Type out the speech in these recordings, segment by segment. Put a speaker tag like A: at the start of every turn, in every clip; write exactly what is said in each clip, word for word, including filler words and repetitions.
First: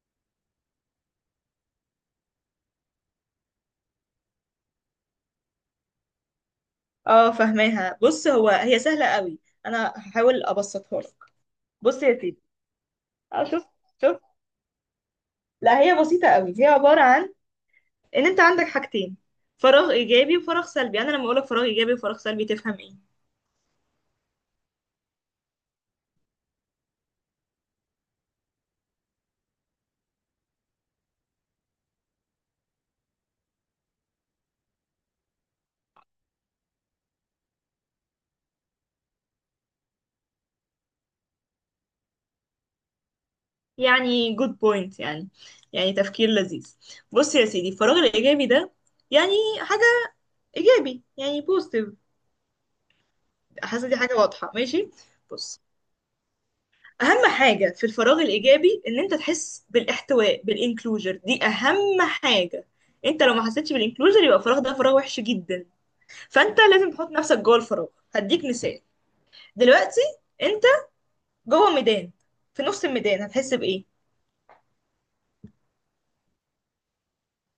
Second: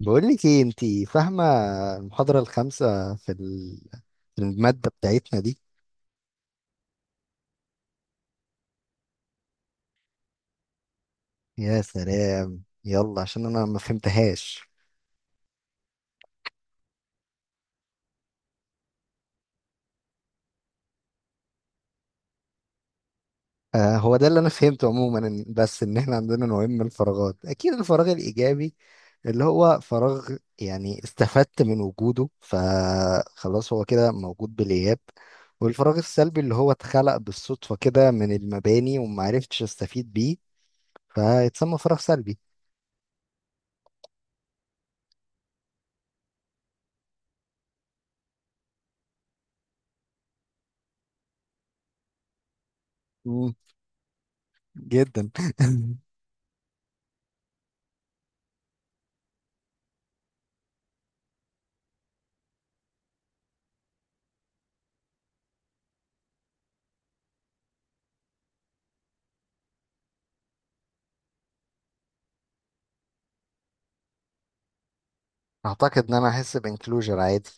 A: بقول لك ايه انت؟ فاهمه المحاضره الخامسه في ال- في الماده بتاعتنا دي؟
B: اه فهماها. بص، هو هي سهلة قوي، انا هحاول ابسطها لك.
A: يا
B: بص يا سيدي،
A: سلام، يلا
B: اه
A: عشان
B: شوف
A: انا ما
B: شوف.
A: فهمتهاش.
B: لا، هي بسيطة قوي، هي عبارة عن ان انت عندك حاجتين، فراغ ايجابي وفراغ سلبي. يعني انا لما اقولك فراغ ايجابي وفراغ سلبي تفهم ايه؟
A: آه، هو ده اللي انا فهمته عموما. إن- بس ان احنا عندنا نوعين من الفراغات. اكيد الفراغ الايجابي اللي هو فراغ، يعني استفدت من وجوده فخلاص هو كده موجود بالاياب. والفراغ السلبي اللي هو اتخلق بالصدفه كده من المباني وما عرفتش استفيد بيه، فيتسمى فراغ سلبي.
B: يعني جود بوينت، يعني يعني تفكير لذيذ. بص يا سيدي، الفراغ الايجابي ده يعني حاجة ايجابي، يعني بوزيتيف.
A: مم،
B: حاسة دي حاجة واضحة، ماشي.
A: جدا.
B: بص، اهم حاجه في الفراغ الايجابي ان انت تحس بالاحتواء، بالانكلوجر، دي اهم حاجه. انت لو ما حسيتش بالانكلوجر يبقى الفراغ ده فراغ وحش جدا، فانت لازم تحط نفسك جوه الفراغ. هديك مثال، دلوقتي انت جوه ميدان، في نص الميدان هتحس بايه؟
A: اعتقد ان انا هحس بانكلوجر عادي.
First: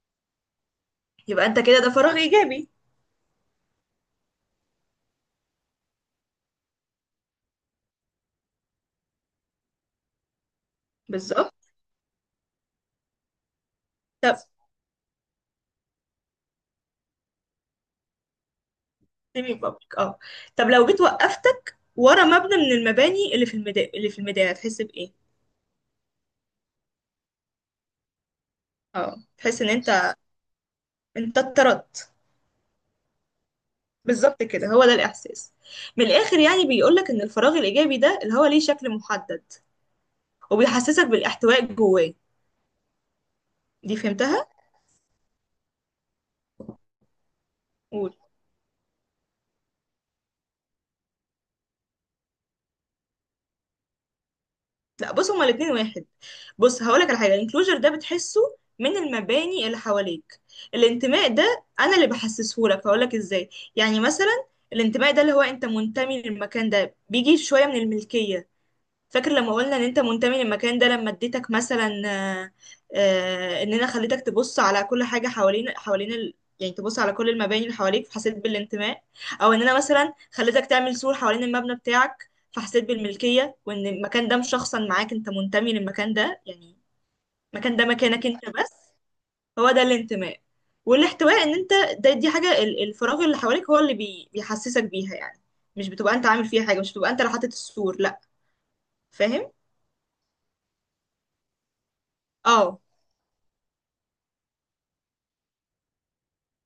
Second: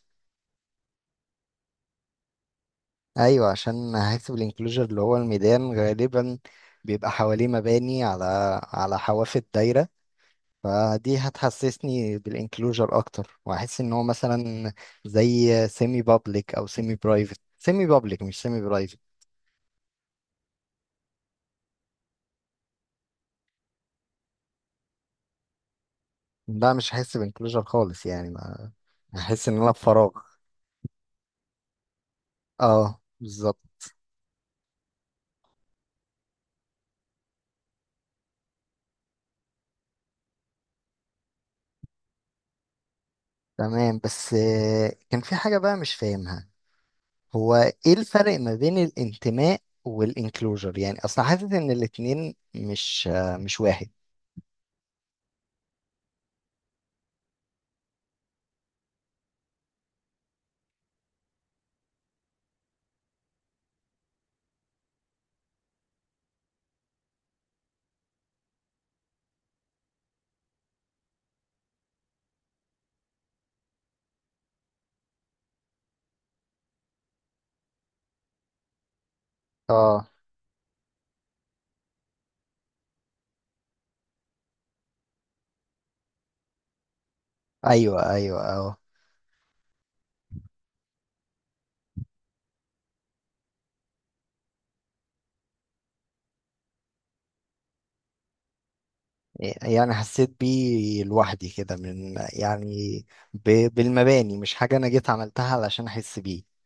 B: يبقى انت كده ده فراغ ايجابي.
A: ايوه، عشان هحس بالانكلوجر، اللي هو الميدان غالبا بيبقى حواليه مباني على على حواف الدايره. فدي
B: بالظبط.
A: هتحسسني بالانكلوجر اكتر، وهحس ان هو
B: طب
A: مثلا زي سيمي بابليك او سيمي برايفت. سيمي بابليك، مش سيمي برايفت.
B: سيمي بابليك، اه. طب لو جيت وقفتك ورا مبنى من المباني اللي في الميدان، اللي في الميدان هتحس بايه؟
A: لا، مش هحس بانكلوجر خالص، يعني ما.
B: اه،
A: هحس ان
B: تحس ان
A: انا في فراغ.
B: انت انت اتطردت.
A: اه، بالظبط.
B: بالظبط كده، هو ده الإحساس. من الآخر يعني بيقولك إن الفراغ الإيجابي ده اللي هو ليه شكل محدد وبيحسسك بالاحتواء جواه. دي
A: تمام، بس
B: فهمتها؟
A: آه، كان في حاجه بقى مش فاهمها. هو ايه
B: قول.
A: الفرق ما بين الانتماء والانكلوجر؟ يعني اصلا حاسس ان الاتنين مش مش واحد.
B: لا، بص، هما الاتنين واحد. بص، هقولك على حاجة، الانكلوجر ده بتحسه من المباني اللي حواليك. الانتماء ده أنا اللي بحسسهولك، هقولك إزاي. يعني مثلا الانتماء ده اللي هو أنت منتمي للمكان ده بيجي شوية من الملكية. فاكر لما قلنا ان انت منتمي للمكان ده لما اديتك مثلا، آه، آه، ان انا خليتك تبص على كل حاجه، حوالين حوالين ال... يعني تبص على كل المباني اللي حواليك، فحسيت بالانتماء. او ان انا
A: اه.
B: مثلا خليتك تعمل سور حوالين المبنى بتاعك، فحسيت بالملكيه، وان المكان ده مشخصا معاك، انت منتمي للمكان ده يعني. المكان ده
A: ايوه،
B: مكانك
A: ايوه،
B: انت بس،
A: اه.
B: هو ده الانتماء. والاحتواء ان انت، ده دي حاجه ال- الفراغ اللي حواليك هو اللي بي... بيحسسك بيها يعني، مش بتبقى انت عامل فيها حاجه، مش بتبقى انت اللي حاطط السور، لا، فاهم.
A: يعني حسيت بيه لوحدي كده من
B: اه
A: يعني، ب- بالمباني، مش حاجة انا جيت عملتها علشان احس بيه.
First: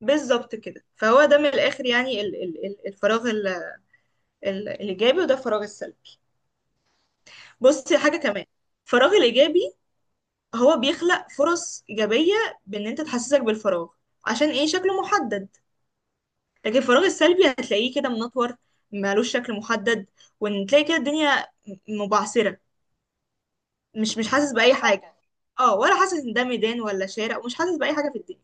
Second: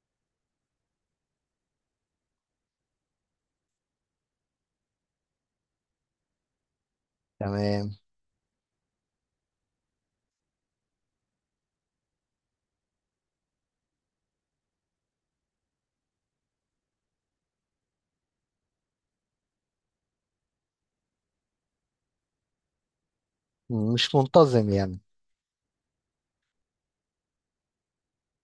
B: بالظبط كده، فهو ده من الاخر يعني، ال ال ال- الفراغ ال ال الايجابي، وده الفراغ السلبي. بص
A: تمام.
B: حاجه كمان، الفراغ الايجابي هو بيخلق فرص ايجابيه، بان انت تحسسك بالفراغ، عشان ايه؟ شكله محدد. لكن الفراغ السلبي هتلاقيه كده منطور، مالوش شكل محدد، وان تلاقي كده الدنيا م- مبعثره،
A: مش
B: مش مش حاسس
A: منتظم
B: باي
A: يعني.
B: حاجه، اه، ولا حاسس ان ده ميدان ولا شارع، ومش حاسس باي حاجه في الدنيا.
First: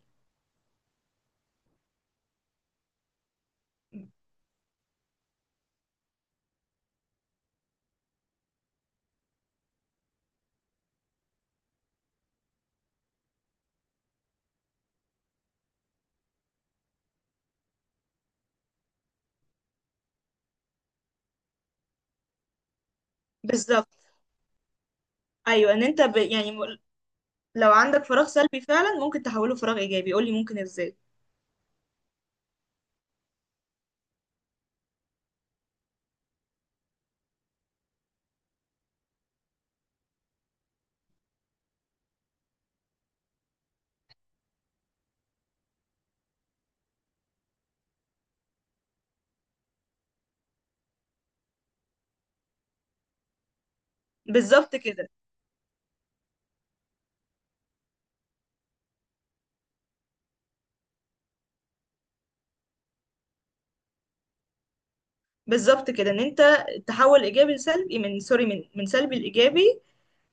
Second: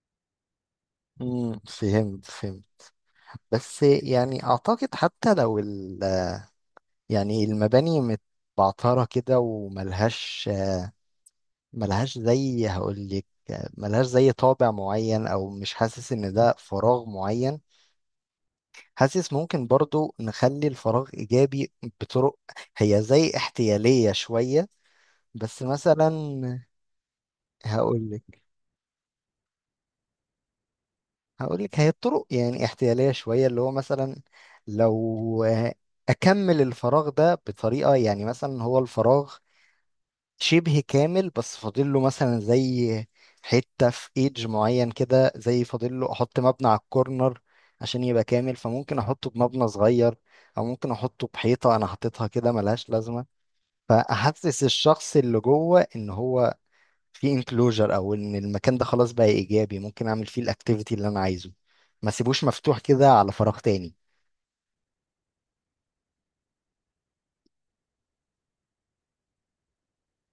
A: امم فهمت، فهمت. بس يعني اعتقد حتى لو ال، يعني المباني متبعترة كده وملهاش، ملهاش زي هقولك، ملهاش زي طابع معين، او مش حاسس ان ده فراغ معين. حاسس ممكن برضو نخلي الفراغ ايجابي بطرق، هي زي
B: بالظبط.
A: احتيالية شوية، بس
B: ايوه، ان انت
A: مثلا
B: ب... يعني لو عندك فراغ
A: هقولك
B: سلبي فعلا ممكن تحوله فراغ ايجابي، قولي ممكن ازاي.
A: هقولك هي الطرق يعني احتيالية شوية، اللي هو مثلا لو آه، اكمل الفراغ ده بطريقة، يعني مثلا هو الفراغ شبه كامل، بس فاضل له مثلا زي حتة في ايدج معين كده، زي فاضل له احط مبنى على الكورنر عشان يبقى كامل، فممكن احطه بمبنى صغير، او ممكن احطه بحيطة انا حاططها كده ملهاش لازمة، فاحسس
B: بالظبط كده.
A: الشخص اللي جوه ان هو في انكلوجر، او ان المكان ده خلاص بقى ايجابي، ممكن اعمل فيه الاكتيفيتي اللي انا عايزه، ما سيبوش مفتوح كده على فراغ تاني.
B: بالظبط كده، ان انت تحول ايجابي لسلبي، من سوري، من من سلبي لايجابي،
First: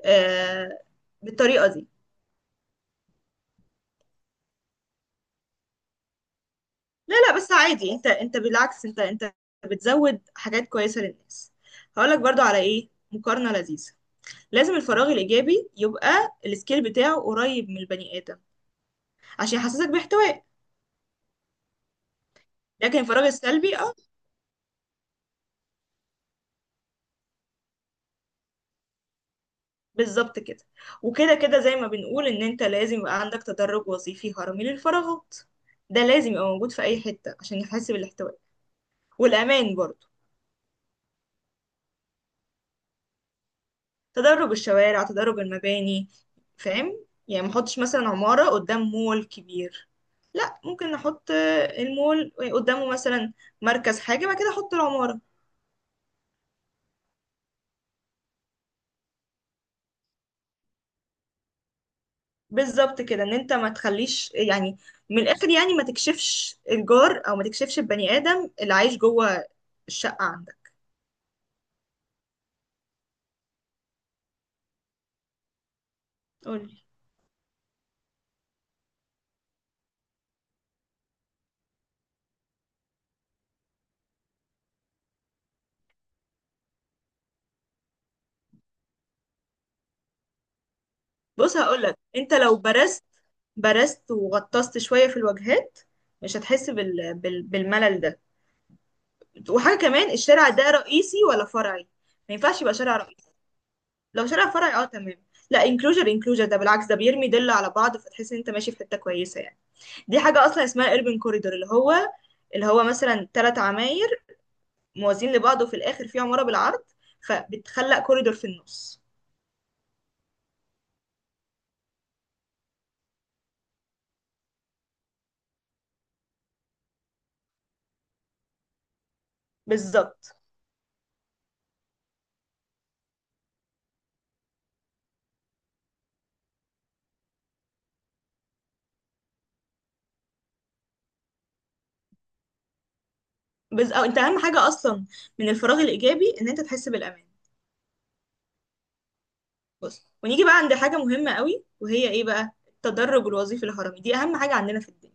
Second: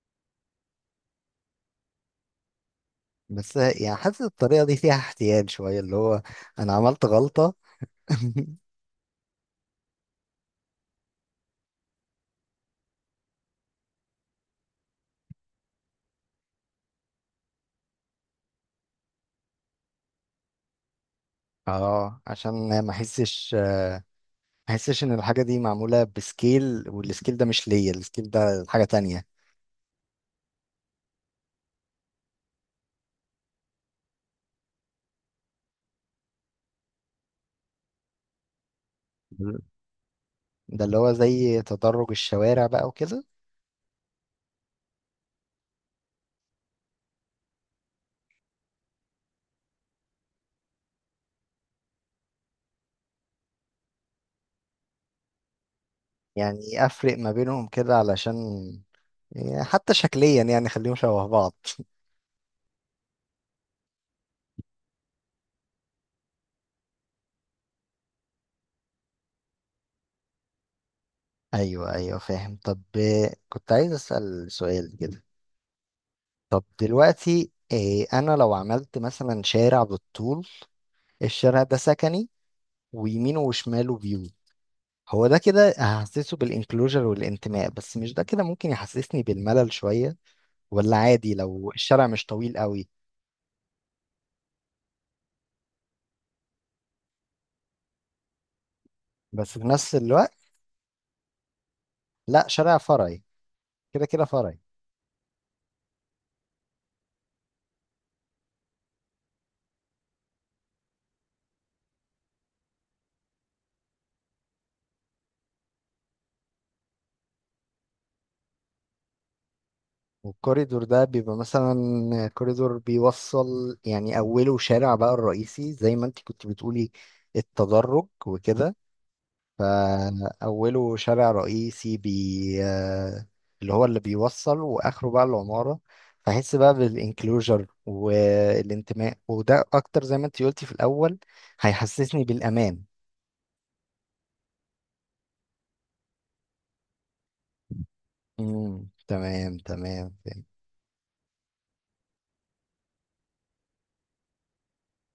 B: آه، بالطريقه دي.
A: بس يعني حاسس الطريقة دي فيها احتيال شوية، اللي هو انا عملت
B: لا لا، بس
A: غلطة.
B: عادي، انت انت، بالعكس، انت انت بتزود حاجات كويسه للناس. هقولك برضو على ايه مقارنه لذيذه. لازم الفراغ الايجابي يبقى السكيل بتاعه قريب من البني ادم، عشان يحسسك باحتواء.
A: اه، عشان ما
B: لكن الفراغ
A: احسش ما
B: السلبي، اه.
A: احسش ان الحاجه دي معموله بسكيل، والسكيل ده مش ليا، السكيل ده حاجه تانية.
B: بالظبط كده. وكده كده زي ما بنقول ان انت لازم يبقى عندك تدرج وظيفي هرمي للفراغات، ده لازم يبقى موجود في اي حتة عشان يحاسب الاحتواء والامان برضو.
A: ده اللي هو زي تدرج الشوارع بقى وكده.
B: تدرج الشوارع، تدرج المباني، فاهم؟ يعني ما احطش مثلا عمارة قدام مول كبير، لا، ممكن نحط المول قدامه، مثلا مركز حاجة، بعد كده احط العمارة.
A: يعني افرق ما بينهم كده، علشان يعني حتى شكليا يعني خليهم شبه بعض.
B: بالظبط كده، ان انت ما تخليش يعني، من الاخر يعني، ما تكشفش الجار، او ما تكشفش البني ادم اللي عايش جوه الشقة عندك.
A: ايوه، ايوه، فاهم. طب آه، كنت عايز اسال سؤال كده. طب
B: قولي.
A: دلوقتي آه، انا لو عملت مثلا شارع بالطول، الشارع ده سكني، ويمينه وشماله هو ده كده هحسسه بالانكلوجر والانتماء، بس مش ده كده ممكن يحسسني بالملل شوية؟ ولا عادي
B: بص
A: لو
B: هقولك،
A: الشارع مش
B: انت لو
A: طويل قوي؟
B: برست برست وغطست شوية في الوجهات مش هتحس بال... بال... بالملل ده.
A: بس في
B: وحاجة
A: نفس
B: كمان، الشارع
A: الوقت.
B: ده رئيسي ولا فرعي؟ ما
A: لا،
B: ينفعش يبقى
A: شارع
B: شارع
A: فرعي.
B: رئيسي.
A: كده كده
B: لو شارع
A: فرعي.
B: فرعي اه تمام. لا، انكلوجر، انكلوجر ده بالعكس، ده بيرمي دل على بعض، فتحس ان انت ماشي في حتة كويسة يعني. دي حاجة اصلا اسمها اربن كوريدور، اللي هو، اللي هو مثلا ثلاث عماير موازين لبعض، وفي الاخر في عمارة بالعرض، فبتخلق كوريدور في النص.
A: والكوريدور ده بيبقى مثلا كوريدور بيوصل، يعني أوله شارع بقى الرئيسي، زي ما انت كنت بتقولي التدرج وكده.
B: بالظبط.
A: فأوله شارع رئيسي، بي آه، اللي هو اللي بيوصل، وآخره بقى العمارة. فأحس بقى بالإنكلوجر والانتماء، وده أكتر زي ما أنت قلتي في الأول، هيحسسني بالأمان.
B: بز... أو انت اهم حاجة اصلا من الفراغ الايجابي ان انت تحس بالامان.
A: امم تمام،
B: بص،
A: تمام،
B: ونيجي
A: فهمت.
B: بقى عند حاجة مهمة قوي، وهي ايه بقى؟ التدرج الوظيفي الهرمي، دي اهم حاجة عندنا في الدنيا.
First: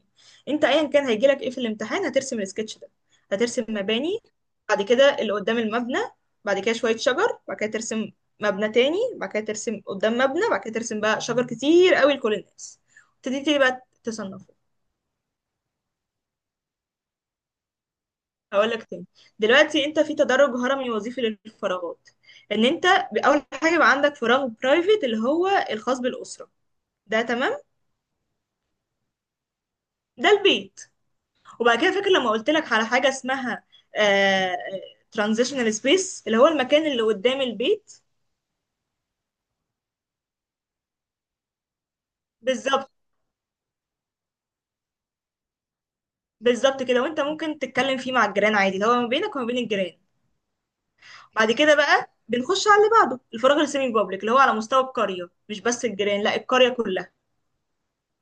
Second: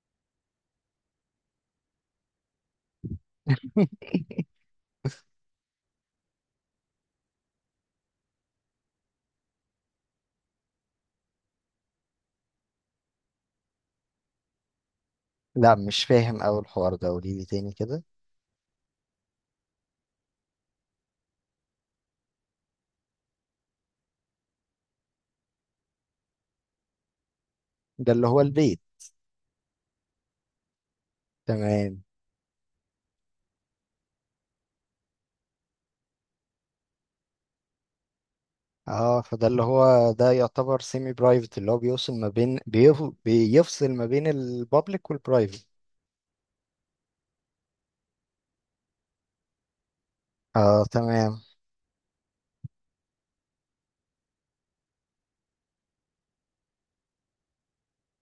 B: انت ايا كان هيجيلك ايه في الامتحان هترسم السكتش ده. هترسم مباني، بعد كده اللي قدام المبنى، بعد كده شوية شجر، بعد كده ترسم مبنى تاني، بعد كده ترسم قدام مبنى، بعد كده ترسم بقى شجر كتير قوي لكل الناس. تبتدي تبتدي بقى تصنفه.
A: لا، مش فاهم أوي الحوار ده، قوليلي تاني كده.
B: هقول لك تاني. دلوقتي انت في تدرج هرمي وظيفي للفراغات، ان انت اول حاجه بقى عندك فراغ برايفت اللي هو الخاص بالاسره، ده تمام.
A: ده اللي هو البيت.
B: ده البيت. وبعد كده
A: تمام.
B: فاكر لما قلت لك على حاجه اسمها ترانزيشنال سبيس، اللي هو المكان اللي قدام البيت.
A: اه، فده اللي هو ده يعتبر سيمي برايفت، اللي هو بيوصل ما بين
B: بالظبط.
A: بيف... بيفصل ما بين البابليك والبرايفت.
B: بالظبط كده، وانت ممكن تتكلم فيه مع الجيران عادي، اللي هو ما بينك وما بين الجيران.
A: اه، تمام.
B: بعد كده بقى بنخش على اللي بعده، الفراغ السيمي بابليك، اللي هو على مستوى القريه، مش بس الجيران، لا، القريه كلها.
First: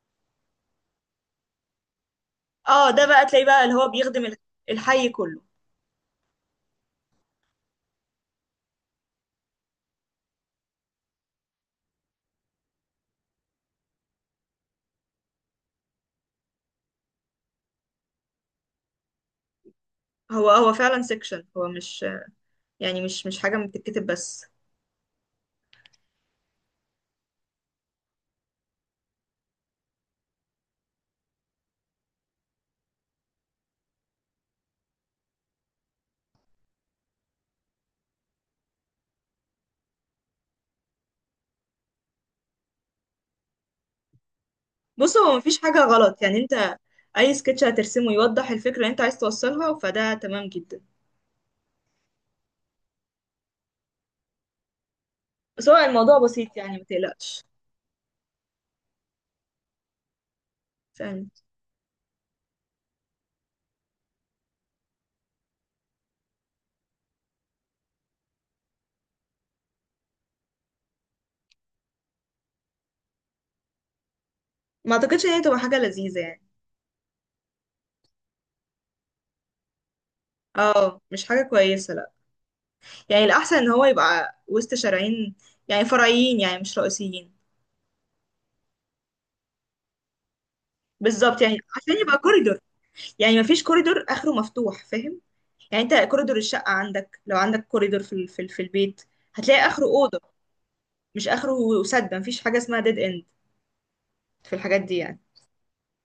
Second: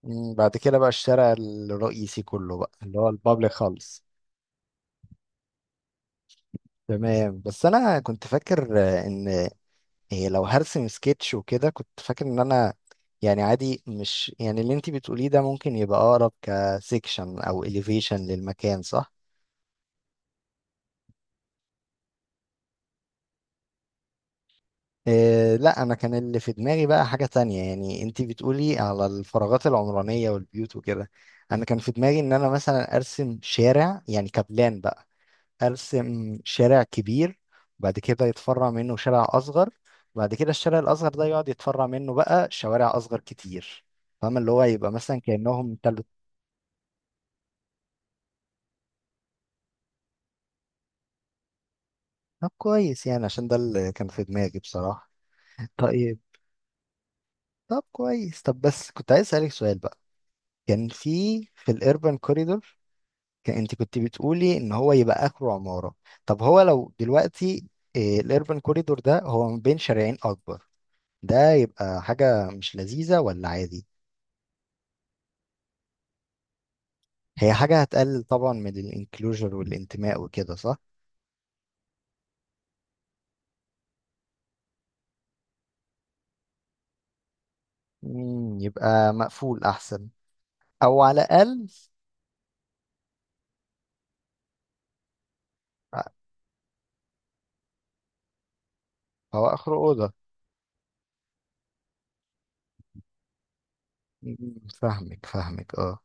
A: مم، بعد كده بقى الشارع الرئيسي كله بقى
B: اه،
A: اللي
B: ده
A: هو
B: بقى تلاقي
A: البابليك
B: بقى اللي هو
A: خالص.
B: بيخدم الح- الحي كله.
A: تمام، بس انا كنت فاكر آه، ان إيه، لو هرسم سكتش وكده كنت فاكر ان انا يعني عادي، مش يعني اللي انتي بتقوليه ده ممكن يبقى اقرب كسيكشن او اليفيشن للمكان، صح؟
B: هو هو فعلا سيكشن، هو مش يعني، مش مش حاجه بتتكتب بس.
A: إيه، لا، انا كان اللي في دماغي بقى حاجة تانية. يعني انتي بتقولي على الفراغات العمرانية والبيوت وكده، انا كان في دماغي ان انا مثلا ارسم شارع، يعني كبلان بقى، ارسم شارع كبير، بعد كده يتفرع منه شارع اصغر، بعد كده الشارع الاصغر ده يقعد يتفرع منه بقى شوارع اصغر كتير. فاهم، اللي هو يبقى
B: بص
A: مثلا
B: هو مفيش
A: كانهم
B: حاجه
A: تلت.
B: غلط يعني، انت اي سكتش هترسمه يوضح الفكره اللي انت عايز توصلها فده تمام جدا.
A: طب كويس، يعني عشان ده اللي كان في دماغي بصراحة.
B: بس هو الموضوع
A: طيب.
B: بسيط يعني ما تقلقش.
A: طب كويس، طب بس كنت عايز اسالك سؤال بقى. كان
B: فاهم.
A: في في الاربن كوريدور، كان انت كنت بتقولي ان هو يبقى اخره عمارة. طب هو لو دلوقتي الاربن كوريدور ده هو ما بين شارعين اكبر، ده يبقى حاجة مش لذيذة، ولا عادي؟
B: ما اعتقدش ان هي تبقى حاجه لذيذه يعني.
A: هي حاجة هتقلل طبعا من الانكلوجر والانتماء وكده، صح؟
B: اه مش حاجه كويسه، لا. يعني الاحسن ان هو يبقى وسط شارعين، يعني فرعيين، يعني مش رئيسيين.
A: مم، يبقى مقفول أحسن. أو على
B: بالظبط، يعني
A: الأقل،
B: عشان يبقى كوريدور، يعني ما فيش كوريدور اخره مفتوح، فاهم؟ يعني انت كوريدور الشقه عندك، لو عندك كوريدور في ال- في ال- في البيت،
A: هو
B: هتلاقي
A: آخر
B: اخره
A: أوضة.
B: اوضه، مش اخره سد، ما فيش حاجه اسمها ديد اند
A: مم،
B: في الحاجات دي يعني.
A: فاهمك، فاهمك، اه.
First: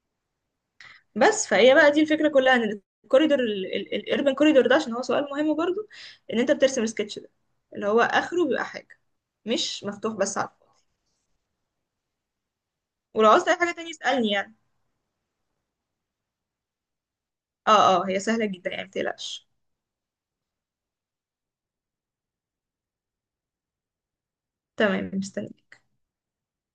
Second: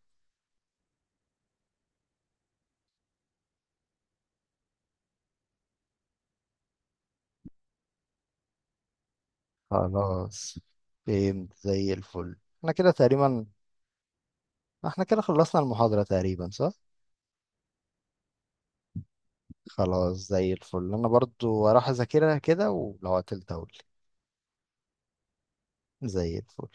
B: بس فهي بقى دي الفكرة كلها، ان الكوريدور الاربن كوريدور ده، عشان هو سؤال مهم برضو، ان انت بترسم السكتش ده اللي هو اخره بيبقى حاجة مش مفتوح بس على
A: خلاص،
B: الفاضي.
A: فهمت زي الفل، احنا كده
B: ولو
A: تقريبا.
B: عاوزت اي حاجة تانية اسألني يعني.
A: احنا كده خلصنا المحاضرة تقريبا، صح؟
B: اه اه، هي سهلة جدا يعني متقلقش.
A: خلاص، زي الفل، أنا برضو هروح أذاكرها كده، ولو عطلت أقول.
B: تمام، مستني.
A: زي الفل.